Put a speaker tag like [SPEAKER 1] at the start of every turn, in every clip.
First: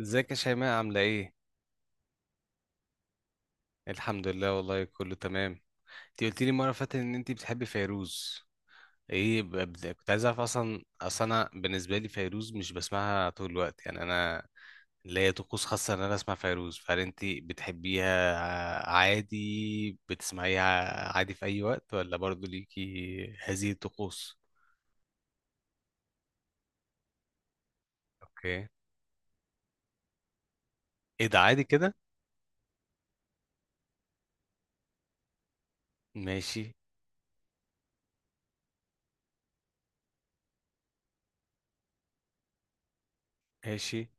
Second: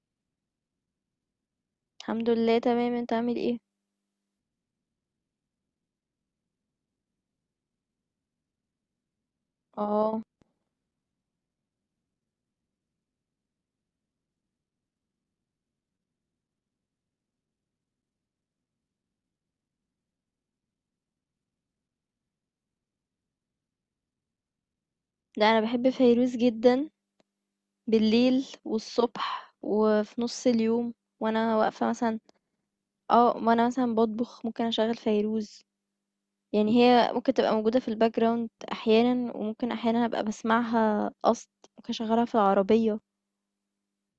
[SPEAKER 1] ازيك يا شيماء عاملة ايه؟
[SPEAKER 2] الحمد لله تمام. انت عامل ايه؟
[SPEAKER 1] الحمد لله والله كله تمام. انتي قلتي لي مرة اللي فاتت ان انتي بتحبي فيروز. ايه كنت
[SPEAKER 2] اه
[SPEAKER 1] عايز اعرف، اصلا انا بالنسبة لي فيروز مش بسمعها طول الوقت، يعني انا ليا طقوس خاصة ان انا اسمع فيروز، فهل انتي بتحبيها عادي بتسمعيها عادي في اي وقت ولا برضو ليكي هذه الطقوس؟
[SPEAKER 2] ده انا بحب فيروز جدا، بالليل
[SPEAKER 1] اوكي،
[SPEAKER 2] والصبح وفي نص اليوم
[SPEAKER 1] ايه ده
[SPEAKER 2] وانا
[SPEAKER 1] عادي
[SPEAKER 2] واقفه
[SPEAKER 1] كده؟
[SPEAKER 2] مثلا. اه وانا مثلا بطبخ ممكن اشغل فيروز،
[SPEAKER 1] ماشي.
[SPEAKER 2] يعني هي ممكن تبقى موجوده في الباك جراوند احيانا وممكن احيانا ابقى بسمعها قصد، ممكن اشغلها في العربيه.
[SPEAKER 1] ماشي.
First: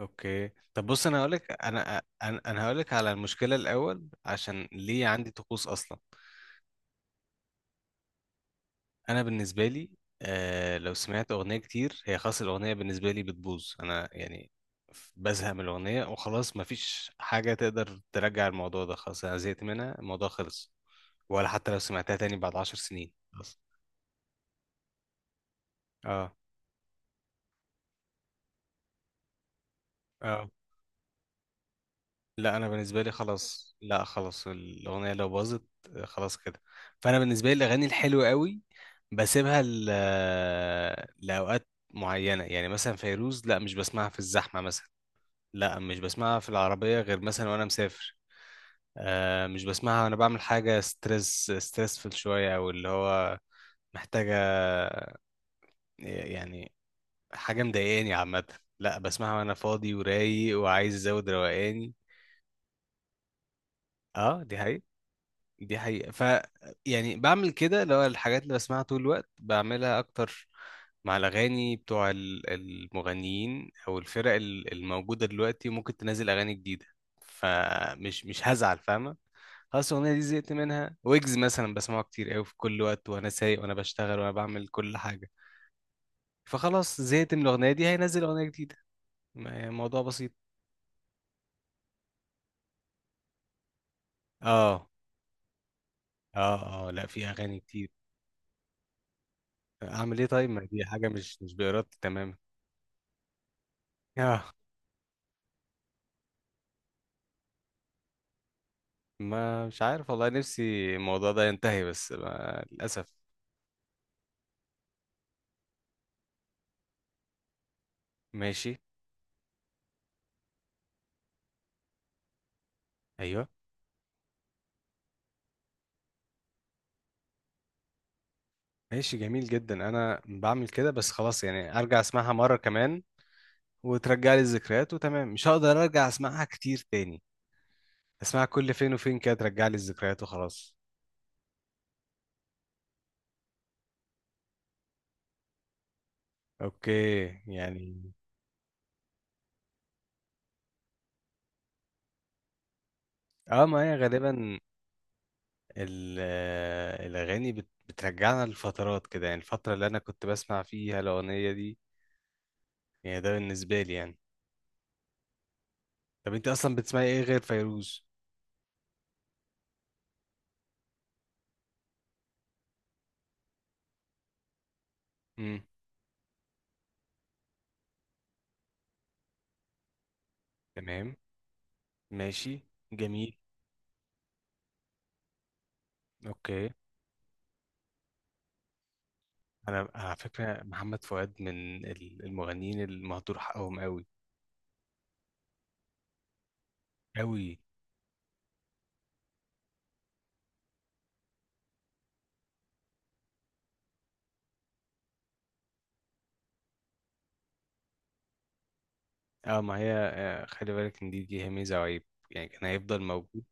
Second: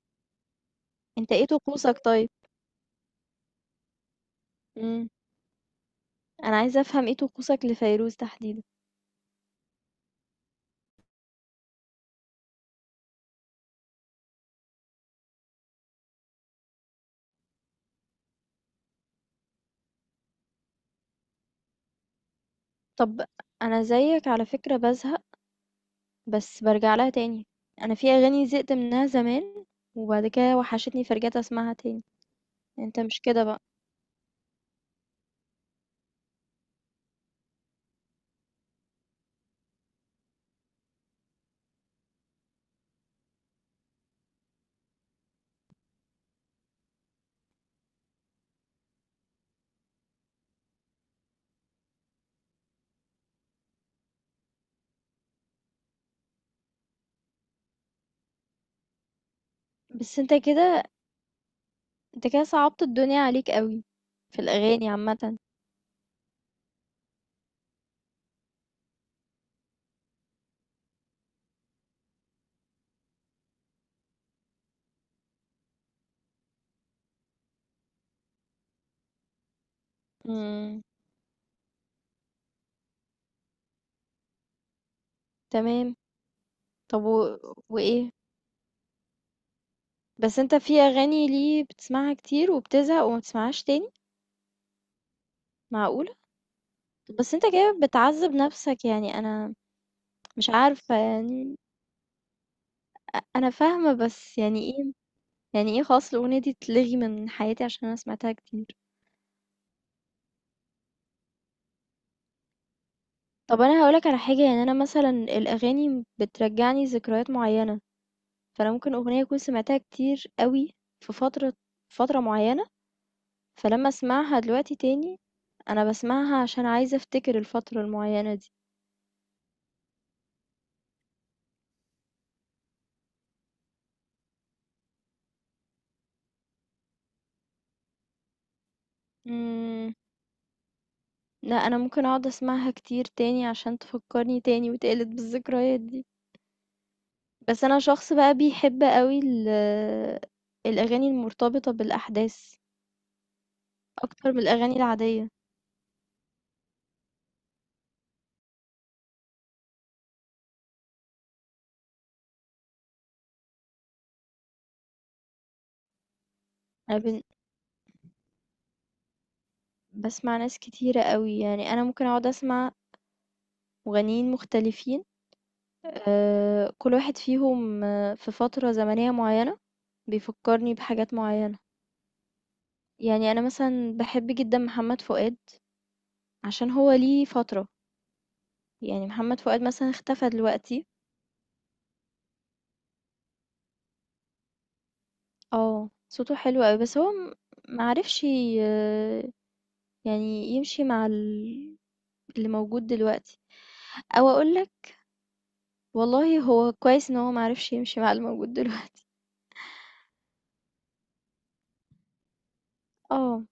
[SPEAKER 1] اوكي، طب بص انا
[SPEAKER 2] انت ايه
[SPEAKER 1] هقولك،
[SPEAKER 2] طقوسك
[SPEAKER 1] انا
[SPEAKER 2] طيب؟
[SPEAKER 1] انا انا هقولك على المشكله الاول عشان ليه
[SPEAKER 2] امم
[SPEAKER 1] عندي طقوس اصلا.
[SPEAKER 2] انا عايزه افهم ايه طقوسك لفيروز تحديدا.
[SPEAKER 1] انا بالنسبه لي لو سمعت اغنيه كتير هي خلاص الاغنيه بالنسبه لي بتبوظ، انا يعني بزهق من الاغنيه وخلاص، مفيش حاجه تقدر ترجع الموضوع ده، خلاص انا زهقت منها، الموضوع خلص. ولا حتى لو سمعتها تاني بعد 10 سنين،
[SPEAKER 2] طب
[SPEAKER 1] خلاص.
[SPEAKER 2] انا زيك على فكره بزهق،
[SPEAKER 1] اه.
[SPEAKER 2] بس بارجع لها تاني، انا في اغاني زهقت منها زمان وبعد
[SPEAKER 1] اه،
[SPEAKER 2] كده وحشتني فرجعت اسمعها تاني.
[SPEAKER 1] لا انا
[SPEAKER 2] انت
[SPEAKER 1] بالنسبه لي
[SPEAKER 2] مش كده بقى.
[SPEAKER 1] خلاص، لا خلاص الاغنيه لو باظت خلاص كده. فانا بالنسبه لي الاغاني الحلوه قوي بسيبها لاوقات معينه، يعني مثلا فيروز، لا مش بسمعها في الزحمه مثلا، لا مش بسمعها في العربيه غير مثلا وانا مسافر. مش بسمعها وانا بعمل حاجه ستريس ستريسفل شويه، او اللي هو محتاجه، يعني حاجه مضايقاني عامه. لا بسمعها وانا فاضي
[SPEAKER 2] بس انت
[SPEAKER 1] ورايق
[SPEAKER 2] كده،
[SPEAKER 1] وعايز ازود روقاني.
[SPEAKER 2] انت كده صعبت الدنيا عليك قوي في
[SPEAKER 1] اه دي حقيقة.
[SPEAKER 2] الاغاني عامه.
[SPEAKER 1] دي حقيقة، ف يعني بعمل كده، اللي هو الحاجات اللي بسمعها طول الوقت بعملها أكتر. مع الأغاني بتوع المغنيين أو الفرق الموجودة دلوقتي ممكن تنزل أغاني جديدة، فمش مش هزعل فاهمة. خلاص الأغنية دي زهقت
[SPEAKER 2] امم
[SPEAKER 1] منها. ويجز مثلا بسمعه كتير أوي في كل وقت، وأنا سايق وأنا بشتغل وأنا بعمل كل حاجة،
[SPEAKER 2] تمام.
[SPEAKER 1] فخلاص
[SPEAKER 2] طب
[SPEAKER 1] زهقت من الأغنية دي،
[SPEAKER 2] وايه؟
[SPEAKER 1] هينزل أغنية جديدة، الموضوع بسيط.
[SPEAKER 2] بس انت في اغاني ليه بتسمعها كتير وبتزهق وما بتسمعهاش تاني؟
[SPEAKER 1] اه.
[SPEAKER 2] معقوله؟
[SPEAKER 1] اه. اه لا في
[SPEAKER 2] بس انت
[SPEAKER 1] أغاني
[SPEAKER 2] كده
[SPEAKER 1] كتير.
[SPEAKER 2] بتعذب نفسك، يعني انا
[SPEAKER 1] أعمل إيه طيب،
[SPEAKER 2] مش
[SPEAKER 1] ما دي
[SPEAKER 2] عارفه
[SPEAKER 1] حاجة مش
[SPEAKER 2] يعني،
[SPEAKER 1] بإرادتي تماما.
[SPEAKER 2] انا فاهمه بس
[SPEAKER 1] اه،
[SPEAKER 2] يعني ايه؟ يعني ايه خلاص الاغنيه دي تلغي من حياتي عشان انا سمعتها كتير؟
[SPEAKER 1] ما مش عارف والله، نفسي الموضوع ده ينتهي بس ما للأسف.
[SPEAKER 2] طب انا هقولك على حاجه، يعني انا مثلا الاغاني بترجعني ذكريات معينه، فانا
[SPEAKER 1] ماشي.
[SPEAKER 2] ممكن اغنيه اكون سمعتها كتير قوي في فتره معينه،
[SPEAKER 1] أيوه.
[SPEAKER 2] فلما اسمعها دلوقتي تاني انا بسمعها عشان عايزه افتكر الفتره المعينه دي.
[SPEAKER 1] ماشي، جميل جدا، أنا بعمل كده بس خلاص، يعني أرجع أسمعها مرة كمان وترجع لي الذكريات وتمام، مش هقدر أرجع أسمعها كتير تاني. أسمعها كل فين وفين كده ترجع لي
[SPEAKER 2] امم
[SPEAKER 1] الذكريات وخلاص.
[SPEAKER 2] لا انا ممكن اقعد اسمعها كتير تاني عشان تفكرني تاني وتقلد بالذكريات دي.
[SPEAKER 1] أوكي.
[SPEAKER 2] بس انا
[SPEAKER 1] يعني
[SPEAKER 2] شخص بقى بيحب قوي الاغاني المرتبطه بالاحداث
[SPEAKER 1] أه ما هي
[SPEAKER 2] اكتر من
[SPEAKER 1] غالبا
[SPEAKER 2] الاغاني العاديه.
[SPEAKER 1] الأغاني بترجعنا لفترات كده، يعني الفترة اللي أنا كنت بسمع فيها الأغنية دي، يعني ده بالنسبة لي يعني. طب أنت أصلا
[SPEAKER 2] انا
[SPEAKER 1] بتسمعي إيه
[SPEAKER 2] بن-
[SPEAKER 1] غير فيروز؟
[SPEAKER 2] باسمع ناس كتيرة أوي، يعني أنا ممكن أقعد أسمع مغنيين مختلفين. كل واحد فيهم في فترة زمنية معيّنة بيفكّرني بحاجات
[SPEAKER 1] تمام.
[SPEAKER 2] معيّنة.
[SPEAKER 1] ماشي.
[SPEAKER 2] يعني
[SPEAKER 1] جميل.
[SPEAKER 2] أنا مثلًا باحب جدًا محمد فؤاد
[SPEAKER 1] اوكي.
[SPEAKER 2] عشان هو ليه فترة، يعني محمد فؤاد
[SPEAKER 1] انا أنا
[SPEAKER 2] مثلًا
[SPEAKER 1] على
[SPEAKER 2] اختفى
[SPEAKER 1] فكره
[SPEAKER 2] دلوقتي.
[SPEAKER 1] محمد فؤاد من المغنيين المهدور حقهم قوي.
[SPEAKER 2] آه، صوته حلو أوي، بس هو م
[SPEAKER 1] قوي.
[SPEAKER 2] ما عرفش ي يعني يمشي مع اللي موجود دلوقتي، أو أقول لك والله هو كويس إن هو ما عرفش يمشي مع اللي موجود دلوقتي.
[SPEAKER 1] اه ما هي، خلي بالك ان دي هي ميزه وعيب، يعني كان هيفضل موجود،
[SPEAKER 2] آه.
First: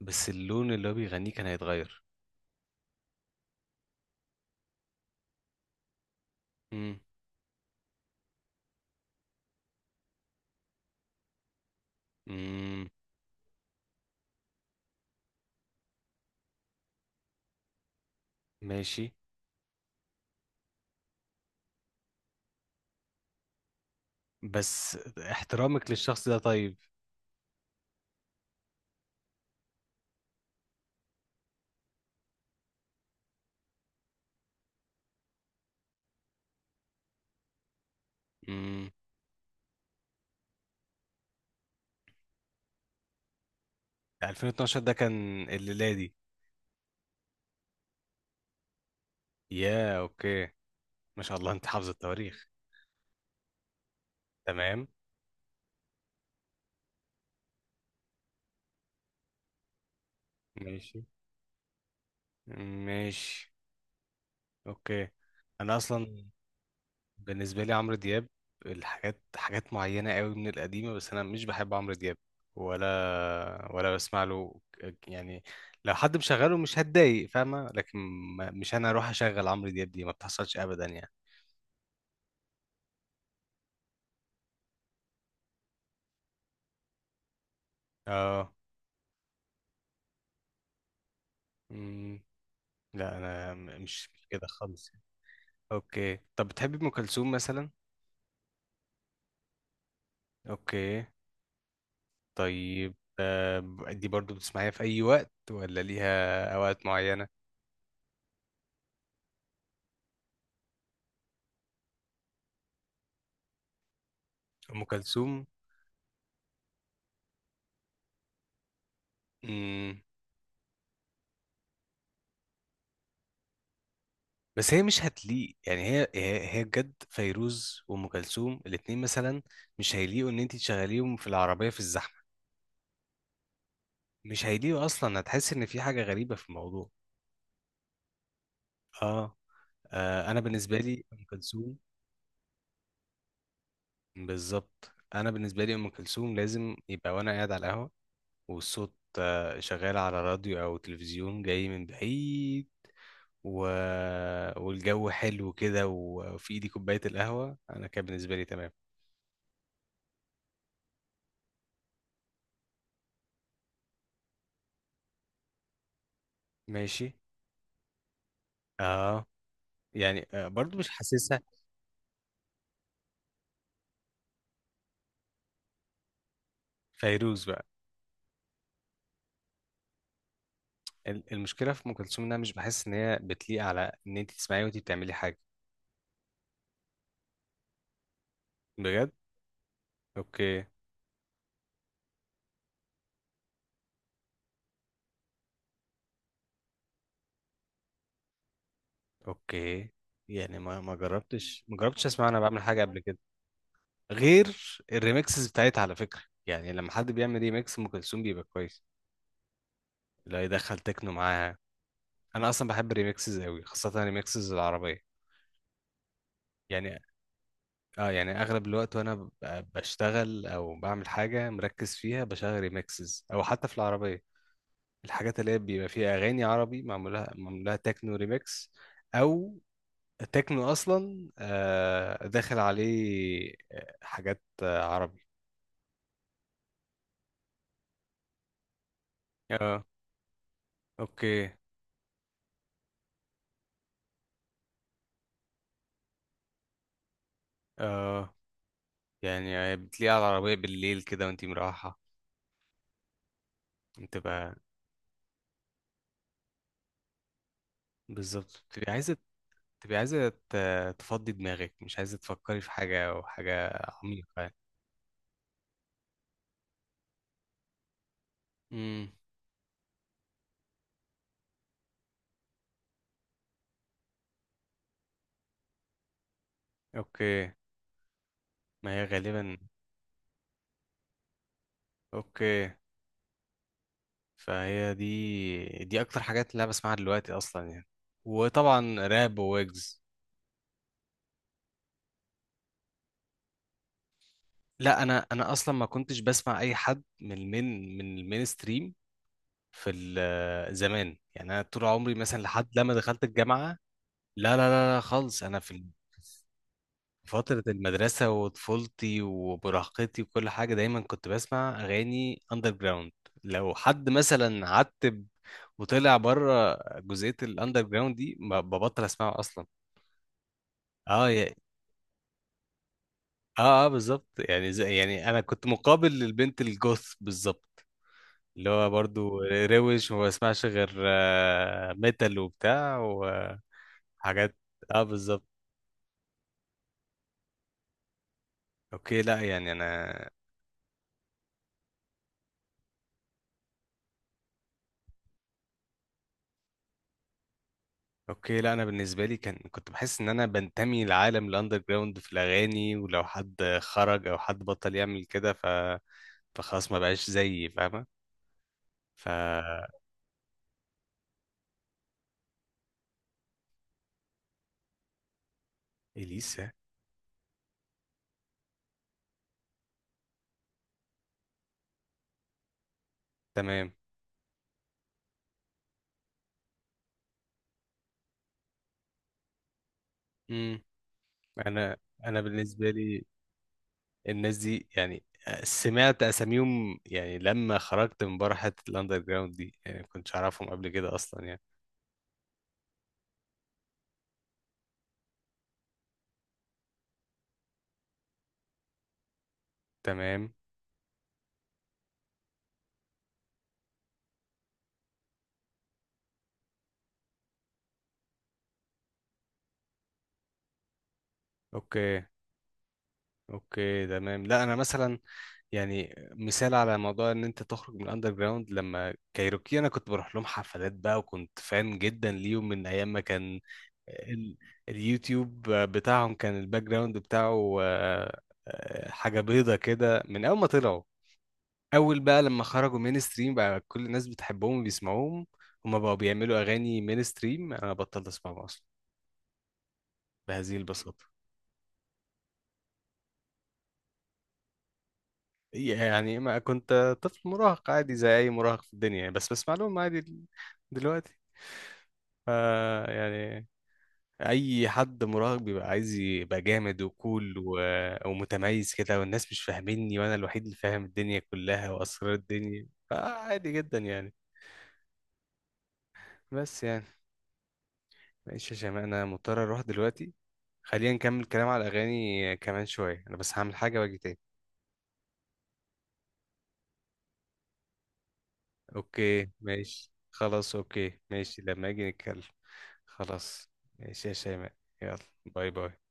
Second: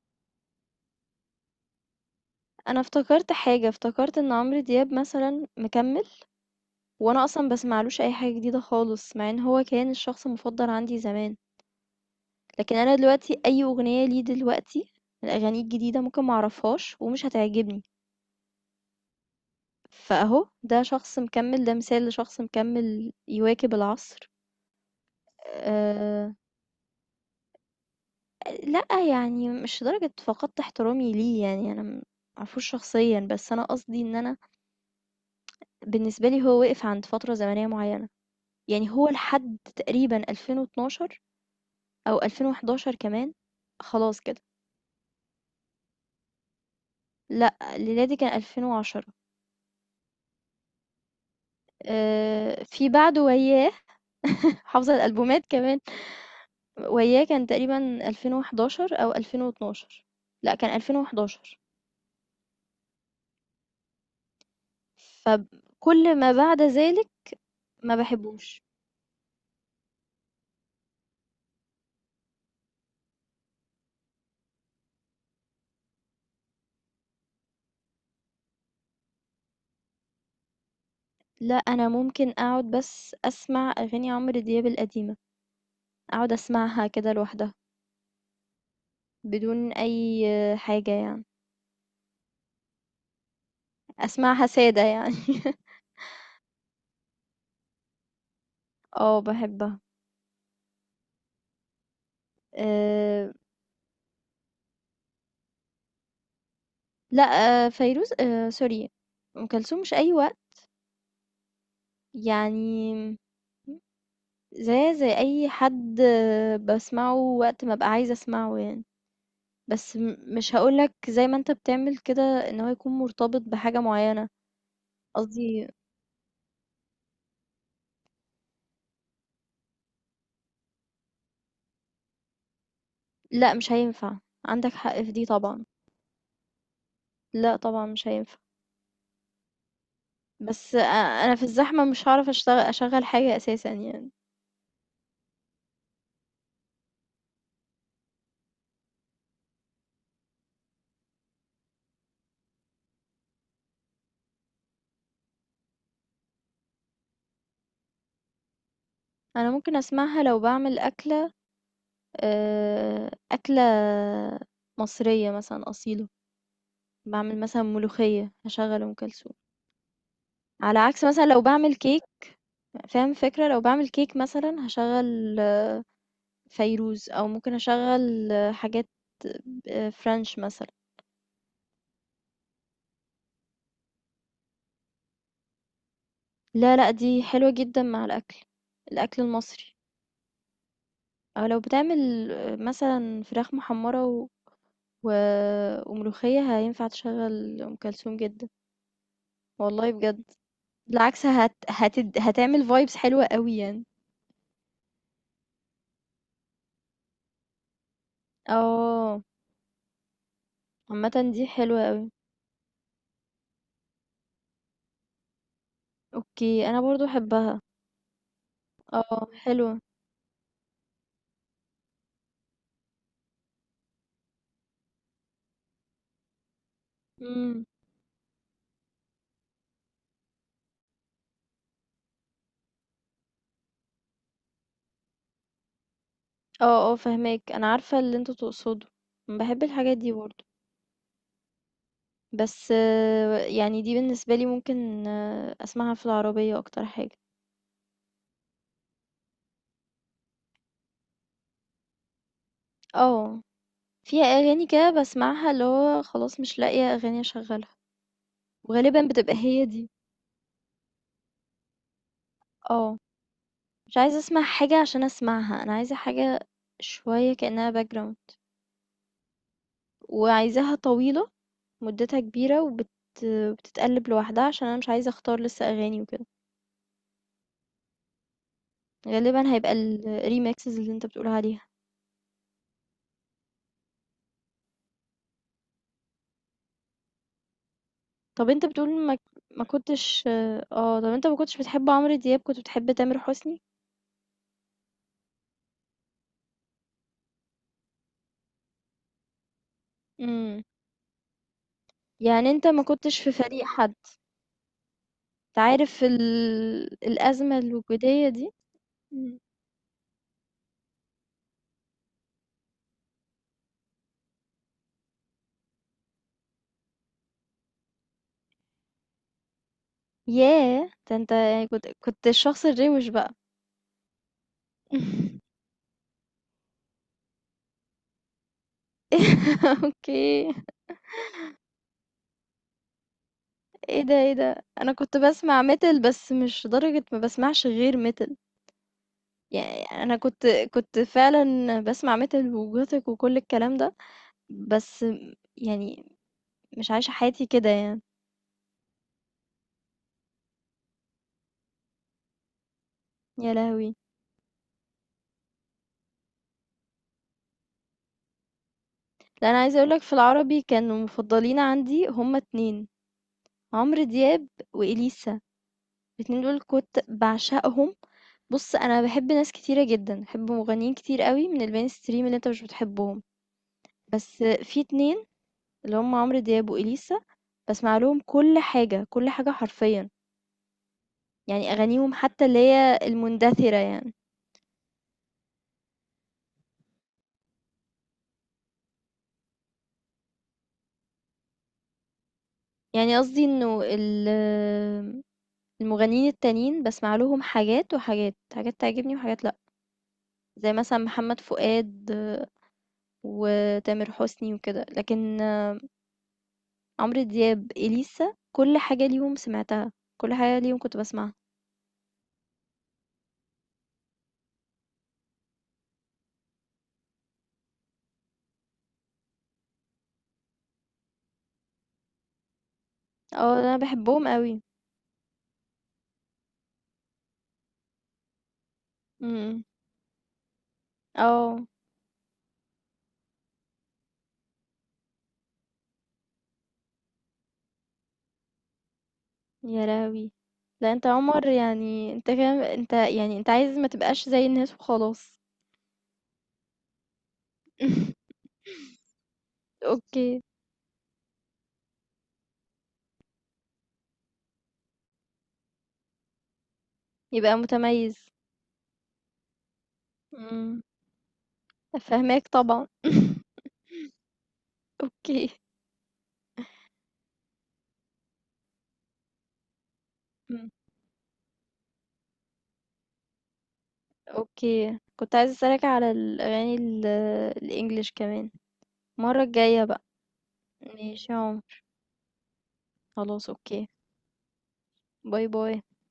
[SPEAKER 1] بس اللون اللي هو بيغنيه كان هيتغير.
[SPEAKER 2] أنا افتكرت حاجة، افتكرت إن عمرو دياب مثلًا مكمّل،
[SPEAKER 1] امم.
[SPEAKER 2] وأنا أصلًا باسمعلوش أي حاجة جديدة خالص، مع إن هو كان الشخص المفضل عندي زمان، لكن
[SPEAKER 1] امم.
[SPEAKER 2] أنا دلوقتي أي أغنية ليه دلوقتي من أغانيه الجديدة ممكن ما أعرفهاش ومش هتعجبني،
[SPEAKER 1] ماشي.
[SPEAKER 2] فأهو ده شخص مكمّل، ده مثال لشخص مكمّل يواكب العصر.
[SPEAKER 1] بس احترامك
[SPEAKER 2] آآ،
[SPEAKER 1] للشخص ده طيب.
[SPEAKER 2] لأ يعني مش لدرجة فقدت احترامي ليه، يعني أنا ما اعرفوش شخصيًا، بس أنا قصدي إن أنا بالنسبة لي هو وقف عند فترة زمنية معيّنة. يعني
[SPEAKER 1] امم.
[SPEAKER 2] هو لحد تقريبًا 2012 أو 2011 كمان، خلاص كده.
[SPEAKER 1] 2012 ده كان الليلادي.
[SPEAKER 2] لأ، ميلادي كان 2010.
[SPEAKER 1] يا اوكي، ما شاء الله انت حافظ التواريخ.
[SPEAKER 2] في بعده وياه
[SPEAKER 1] تمام.
[SPEAKER 2] حافظة الألبومات كمان. وياه كان تقريبًا 2011 أو 2012. لأ، كان
[SPEAKER 1] ماشي.
[SPEAKER 2] 2011.
[SPEAKER 1] ماشي. اوكي. انا
[SPEAKER 2] فكل
[SPEAKER 1] اصلا
[SPEAKER 2] ما بعد ذلك
[SPEAKER 1] بالنسبة لي عمرو
[SPEAKER 2] ما
[SPEAKER 1] دياب
[SPEAKER 2] باحبوش.
[SPEAKER 1] الحاجات حاجات معينة قوي من القديمة، بس أنا مش بحب عمرو دياب، ولا بسمع له يعني لو حد مشغله مش هتضايق فاهمة، لكن مش أنا أروح أشغل عمرو دياب، دي ما بتحصلش أبدا يعني.
[SPEAKER 2] لأ، أنا ممكن أقعد بس أسمع أغاني عمرو دياب القديمة، أقعد أسمعها كده لوحدها،
[SPEAKER 1] اه.
[SPEAKER 2] بدون أي حاجة يعني،
[SPEAKER 1] مم. لا أنا مش كده
[SPEAKER 2] أسمعها سادة
[SPEAKER 1] خالص يعني.
[SPEAKER 2] يعني.
[SPEAKER 1] أوكي طب بتحبي أم كلثوم مثلا؟
[SPEAKER 2] اه بحبها.
[SPEAKER 1] أوكي. طيب
[SPEAKER 2] أه،
[SPEAKER 1] دي برضو بتسمعيها في أي وقت ولا ليها أوقات
[SPEAKER 2] لا،
[SPEAKER 1] معينة؟
[SPEAKER 2] أه فيروز، أه سوري، ام كلثوم مش اي وقت، يعني
[SPEAKER 1] أم
[SPEAKER 2] زي زي
[SPEAKER 1] كلثوم.
[SPEAKER 2] اي حد بسمعه وقت ما ابقى عايزه اسمعه يعني. بس
[SPEAKER 1] مم.
[SPEAKER 2] مش هقولك زي ما انت بتعمل كده ان هو يكون مرتبط بحاجه معينه.
[SPEAKER 1] بس هي مش هتليق،
[SPEAKER 2] قصدي
[SPEAKER 1] يعني هي بجد فيروز وام كلثوم الاتنين مثلا مش هيليقوا ان انت تشغليهم في العربيه في الزحمه.
[SPEAKER 2] لا مش هينفع.
[SPEAKER 1] مش
[SPEAKER 2] عندك
[SPEAKER 1] هيليقوا
[SPEAKER 2] حق في
[SPEAKER 1] اصلا،
[SPEAKER 2] دي
[SPEAKER 1] هتحس
[SPEAKER 2] طبعا،
[SPEAKER 1] ان في حاجه غريبه في الموضوع.
[SPEAKER 2] لا طبعا مش هينفع.
[SPEAKER 1] اه، آه انا
[SPEAKER 2] بس
[SPEAKER 1] بالنسبه لي ام
[SPEAKER 2] انا في
[SPEAKER 1] كلثوم،
[SPEAKER 2] الزحمه مش هعرف اشتغل اشغل حاجه اساسا يعني.
[SPEAKER 1] بالظبط، انا بالنسبه لي ام كلثوم لازم يبقى وانا قاعد على القهوه، والصوت شغال على راديو او تلفزيون جاي من بعيد و... والجو حلو كده وفي ايدي كوبايه القهوه، انا كان بالنسبه لي تمام.
[SPEAKER 2] انا ممكن اسمعها لو بعمل اكله، أكلة مصرية مثلا أصيلة،
[SPEAKER 1] ماشي.
[SPEAKER 2] بعمل مثلا ملوخية هشغل أم
[SPEAKER 1] اه
[SPEAKER 2] كلثوم.
[SPEAKER 1] يعني، برضو
[SPEAKER 2] على
[SPEAKER 1] مش
[SPEAKER 2] عكس مثلا
[SPEAKER 1] حاسسها.
[SPEAKER 2] لو بعمل كيك، فاهم فكرة؟ لو بعمل كيك مثلا هشغل فيروز أو
[SPEAKER 1] فيروز
[SPEAKER 2] ممكن
[SPEAKER 1] بقى.
[SPEAKER 2] أشغل حاجات فرنش مثلا.
[SPEAKER 1] المشكله في ام كلثوم انها مش بحس ان هي بتليق على ان انت تسمعي وانت بتعملي حاجه.
[SPEAKER 2] لا لا دي حلوة جدا مع الأكل،
[SPEAKER 1] بجد.
[SPEAKER 2] الأكل المصري.
[SPEAKER 1] اوكي.
[SPEAKER 2] أو لو بتعمل مثلا فراخ محمرة وملوخية هينفع تشغل أم كلثوم جدا،
[SPEAKER 1] اوكي
[SPEAKER 2] والله بجد.
[SPEAKER 1] يعني ما ما
[SPEAKER 2] بالعكس
[SPEAKER 1] جربتش ما جربتش اسمع انا بعمل
[SPEAKER 2] هتعمل
[SPEAKER 1] حاجه
[SPEAKER 2] فايبس
[SPEAKER 1] قبل كده.
[SPEAKER 2] حلوة قوي يعني.
[SPEAKER 1] غير الريمكسز بتاعتها على فكره، يعني لما حد بيعمل ريمكس ام كلثوم بيبقى كويس.
[SPEAKER 2] اه
[SPEAKER 1] لا يدخل تكنو
[SPEAKER 2] عامة دي
[SPEAKER 1] معاها.
[SPEAKER 2] حلوة قوي.
[SPEAKER 1] انا اصلا بحب الريمكسز قوي، خاصه الريمكسز العربيه.
[SPEAKER 2] اوكي انا
[SPEAKER 1] يعني
[SPEAKER 2] برضو احبها.
[SPEAKER 1] اه، يعني اغلب الوقت وانا
[SPEAKER 2] اه حلوة.
[SPEAKER 1] بشتغل او بعمل حاجه مركز فيها بشغل ريمكسز، او حتى في العربيه الحاجات اللي هي بيبقى فيها اغاني عربي معمولها
[SPEAKER 2] امم
[SPEAKER 1] معمولها تكنو ريميكس، او تكنو اصلا داخل عليه حاجات عربي.
[SPEAKER 2] اه اه فهماك، انا عارفة اللي انتوا تقصده، بحب
[SPEAKER 1] اه.
[SPEAKER 2] الحاجات دي برضو.
[SPEAKER 1] اوكي.
[SPEAKER 2] بس يعني دي بالنسبة لي ممكن اسمعها في العربية اكتر حاجة.
[SPEAKER 1] اه يعني بتلاقيها على العربية بالليل كده وانتي مروحة،
[SPEAKER 2] اه فيها
[SPEAKER 1] بتبقى،
[SPEAKER 2] اغاني كده بسمعها اللي هو خلاص مش لاقية اغاني اشغلها،
[SPEAKER 1] بالظبط بتبقي
[SPEAKER 2] وغالبا
[SPEAKER 1] عايزة،
[SPEAKER 2] بتبقى هي دي.
[SPEAKER 1] تبقي عايزة تفضي دماغك، مش عايزة تفكري في
[SPEAKER 2] اه،
[SPEAKER 1] حاجة أو حاجة
[SPEAKER 2] مش عايزة
[SPEAKER 1] عميقة
[SPEAKER 2] اسمع
[SPEAKER 1] يعني.
[SPEAKER 2] حاجة عشان اسمعها، انا عايزة حاجة شوية كأنها background،
[SPEAKER 1] امم.
[SPEAKER 2] وعايزاها طويلة، مدتها كبيرة بتتقلب لوحدها عشان أنا مش عايزة أختار لسه أغاني وكده.
[SPEAKER 1] اوكي. ما هي
[SPEAKER 2] غالبا
[SPEAKER 1] غالبا.
[SPEAKER 2] هيبقى الريمكسز اللي أنت بتقول عليها.
[SPEAKER 1] اوكي. فهي دي اكتر حاجات اللي انا بسمعها دلوقتي اصلا يعني،
[SPEAKER 2] طب أنت بتقول
[SPEAKER 1] وطبعا راب
[SPEAKER 2] ما
[SPEAKER 1] وويجز.
[SPEAKER 2] كنتش، اه طب أنت ما كنتش بتحب عمرو دياب، كنت بتحب تامر حسني؟
[SPEAKER 1] لا انا اصلا ما كنتش بسمع اي حد من المين من المين ستريم في
[SPEAKER 2] امم
[SPEAKER 1] زمان، يعني انا طول عمري مثلا
[SPEAKER 2] يعني أنت
[SPEAKER 1] لحد
[SPEAKER 2] ما
[SPEAKER 1] لما
[SPEAKER 2] كنتش
[SPEAKER 1] دخلت
[SPEAKER 2] في فريق
[SPEAKER 1] الجامعه.
[SPEAKER 2] حد؟
[SPEAKER 1] لا خالص، انا في
[SPEAKER 2] تعرف الأزمة
[SPEAKER 1] فتره
[SPEAKER 2] الوجودية
[SPEAKER 1] المدرسه
[SPEAKER 2] دي.
[SPEAKER 1] وطفولتي
[SPEAKER 2] مم.
[SPEAKER 1] ومراهقتي وكل حاجه دايما كنت بسمع اغاني اندر جراوند. لو حد مثلا عتب وطلع بره جزئيه الاندر جراوند دي ببطل اسمعه اصلا.
[SPEAKER 2] ياه ده أنت
[SPEAKER 1] اه.
[SPEAKER 2] يعني كنت الشخص الروش بقى.
[SPEAKER 1] اه بالظبط يعني، زي، يعني انا كنت مقابل للبنت الجوث بالظبط، اللي هو برضو روش وما
[SPEAKER 2] اوكي،
[SPEAKER 1] بسمعش غير ميتال وبتاع وحاجات.
[SPEAKER 2] إيه ده، إيه ده! أنا
[SPEAKER 1] اه
[SPEAKER 2] كنت
[SPEAKER 1] بالظبط.
[SPEAKER 2] باسمع metal بس مش لدرجة ما باسمعش غير metal.
[SPEAKER 1] اوكي لا يعني
[SPEAKER 2] يعني
[SPEAKER 1] انا،
[SPEAKER 2] أنا كنت، كنت فعلًا باسمع metal وgothic وكل الكلام ده، بس يعني مش عايشة حياتي كده يعني.
[SPEAKER 1] اوكي لا انا بالنسبه لي كان، كنت بحس ان انا بنتمي لعالم الاندر جراوند في الاغاني، ولو
[SPEAKER 2] يا
[SPEAKER 1] حد
[SPEAKER 2] لهوي!
[SPEAKER 1] خرج او حد بطل يعمل كده ف، فخلاص ما بقاش زيي فاهمه، ف
[SPEAKER 2] لأ أنا عايزة أقول لك في العربي كانوا مفضلين عندي هُم 2: عمرو دياب وإليسا، الاتنين دول
[SPEAKER 1] اليسا.
[SPEAKER 2] كنت باعشقهم. بُص أنا باحب ناس كتيرة جدًا، باحب مغنيين كتير أوي من الmainstream اللي أنت مش بتحبهم،
[SPEAKER 1] تمام.
[SPEAKER 2] بس في 2 اللي هُم عمرو دياب وإليسا باسمع لهم كل حاجة، كل حاجة حرفيًا،
[SPEAKER 1] امم.
[SPEAKER 2] يعني
[SPEAKER 1] انا،
[SPEAKER 2] أغانيهم
[SPEAKER 1] انا
[SPEAKER 2] حتى اللي
[SPEAKER 1] بالنسبه
[SPEAKER 2] هي
[SPEAKER 1] لي
[SPEAKER 2] المندثرة يعني.
[SPEAKER 1] الناس دي يعني سمعت اساميهم يعني لما خرجت من بره حته الاندر جراوند دي، يعني ما كنتش اعرفهم قبل كده اصلا يعني.
[SPEAKER 2] يعني قصدي إنه المغنيين التانيين باسمع لهم حاجات وحاجات، حاجات تعجبني وحاجات لأ،
[SPEAKER 1] تمام.
[SPEAKER 2] زي مثلًا محمد فؤاد وتامر حسني وكده، لكن عمرو دياب، إليسا كل حاجة ليهم سمعتها، كل حاجة ليهم كنت باسمعها.
[SPEAKER 1] اوكي. اوكي تمام، لا انا مثلا، يعني مثال على موضوع ان انت تخرج من الاندر جراوند، لما كايروكي انا كنت بروح لهم حفلات بقى وكنت فان جدا ليهم من ايام ما كان
[SPEAKER 2] آه أنا باحبهم
[SPEAKER 1] ال...
[SPEAKER 2] أوي.
[SPEAKER 1] اليوتيوب بتاعهم كان الباك جراوند بتاعه
[SPEAKER 2] إمم،
[SPEAKER 1] حاجه
[SPEAKER 2] إمم،
[SPEAKER 1] بيضه كده من اول ما طلعوا.
[SPEAKER 2] آه.
[SPEAKER 1] اول بقى لما خرجوا مين ستريم بقى، كل الناس بتحبهم وبيسمعوهم، هما بقوا بيعملوا اغاني مين ستريم، انا بطلت اسمعهم اصلا،
[SPEAKER 2] يا لهوي!
[SPEAKER 1] بهذه
[SPEAKER 2] لأ أنت يا
[SPEAKER 1] البساطه.
[SPEAKER 2] عمر، يعني أنت كده، أنت يعني أنت عايز ما تبقاش زي الناس وخلاص.
[SPEAKER 1] يعني ما كنت طفل مراهق عادي زي اي مراهق في الدنيا يعني، بس بسمع لهم عادي،
[SPEAKER 2] أوكي،
[SPEAKER 1] دلوقتي ف يعني، اي حد مراهق بيبقى عايز يبقى جامد وكول
[SPEAKER 2] يبقى
[SPEAKER 1] و...
[SPEAKER 2] متميز.
[SPEAKER 1] ومتميز كده، والناس مش فاهميني وانا الوحيد اللي
[SPEAKER 2] إمم،
[SPEAKER 1] فاهم الدنيا كلها واسرار
[SPEAKER 2] فاهماك
[SPEAKER 1] الدنيا،
[SPEAKER 2] طبعًا.
[SPEAKER 1] فعادي جدا يعني.
[SPEAKER 2] أوكي،
[SPEAKER 1] بس يعني، معلش يا شيماء انا مضطر اروح دلوقتي،
[SPEAKER 2] إمم.
[SPEAKER 1] خلينا نكمل كلام على الأغاني كمان شوية، أنا بس هعمل حاجة وأجي تاني.
[SPEAKER 2] أوكي. كنت عايزة أسألك على الأغاني الEnglish كمان، المرة
[SPEAKER 1] أوكي
[SPEAKER 2] الجاية بقى.
[SPEAKER 1] ماشي، خلاص أوكي
[SPEAKER 2] ماشي يا
[SPEAKER 1] ماشي،
[SPEAKER 2] عمر،
[SPEAKER 1] لما أجي نتكلم.
[SPEAKER 2] خلاص
[SPEAKER 1] خلاص.
[SPEAKER 2] أوكي.
[SPEAKER 1] ماشي يا شيماء. يلا.
[SPEAKER 2] باي،
[SPEAKER 1] باي
[SPEAKER 2] باي.
[SPEAKER 1] باي.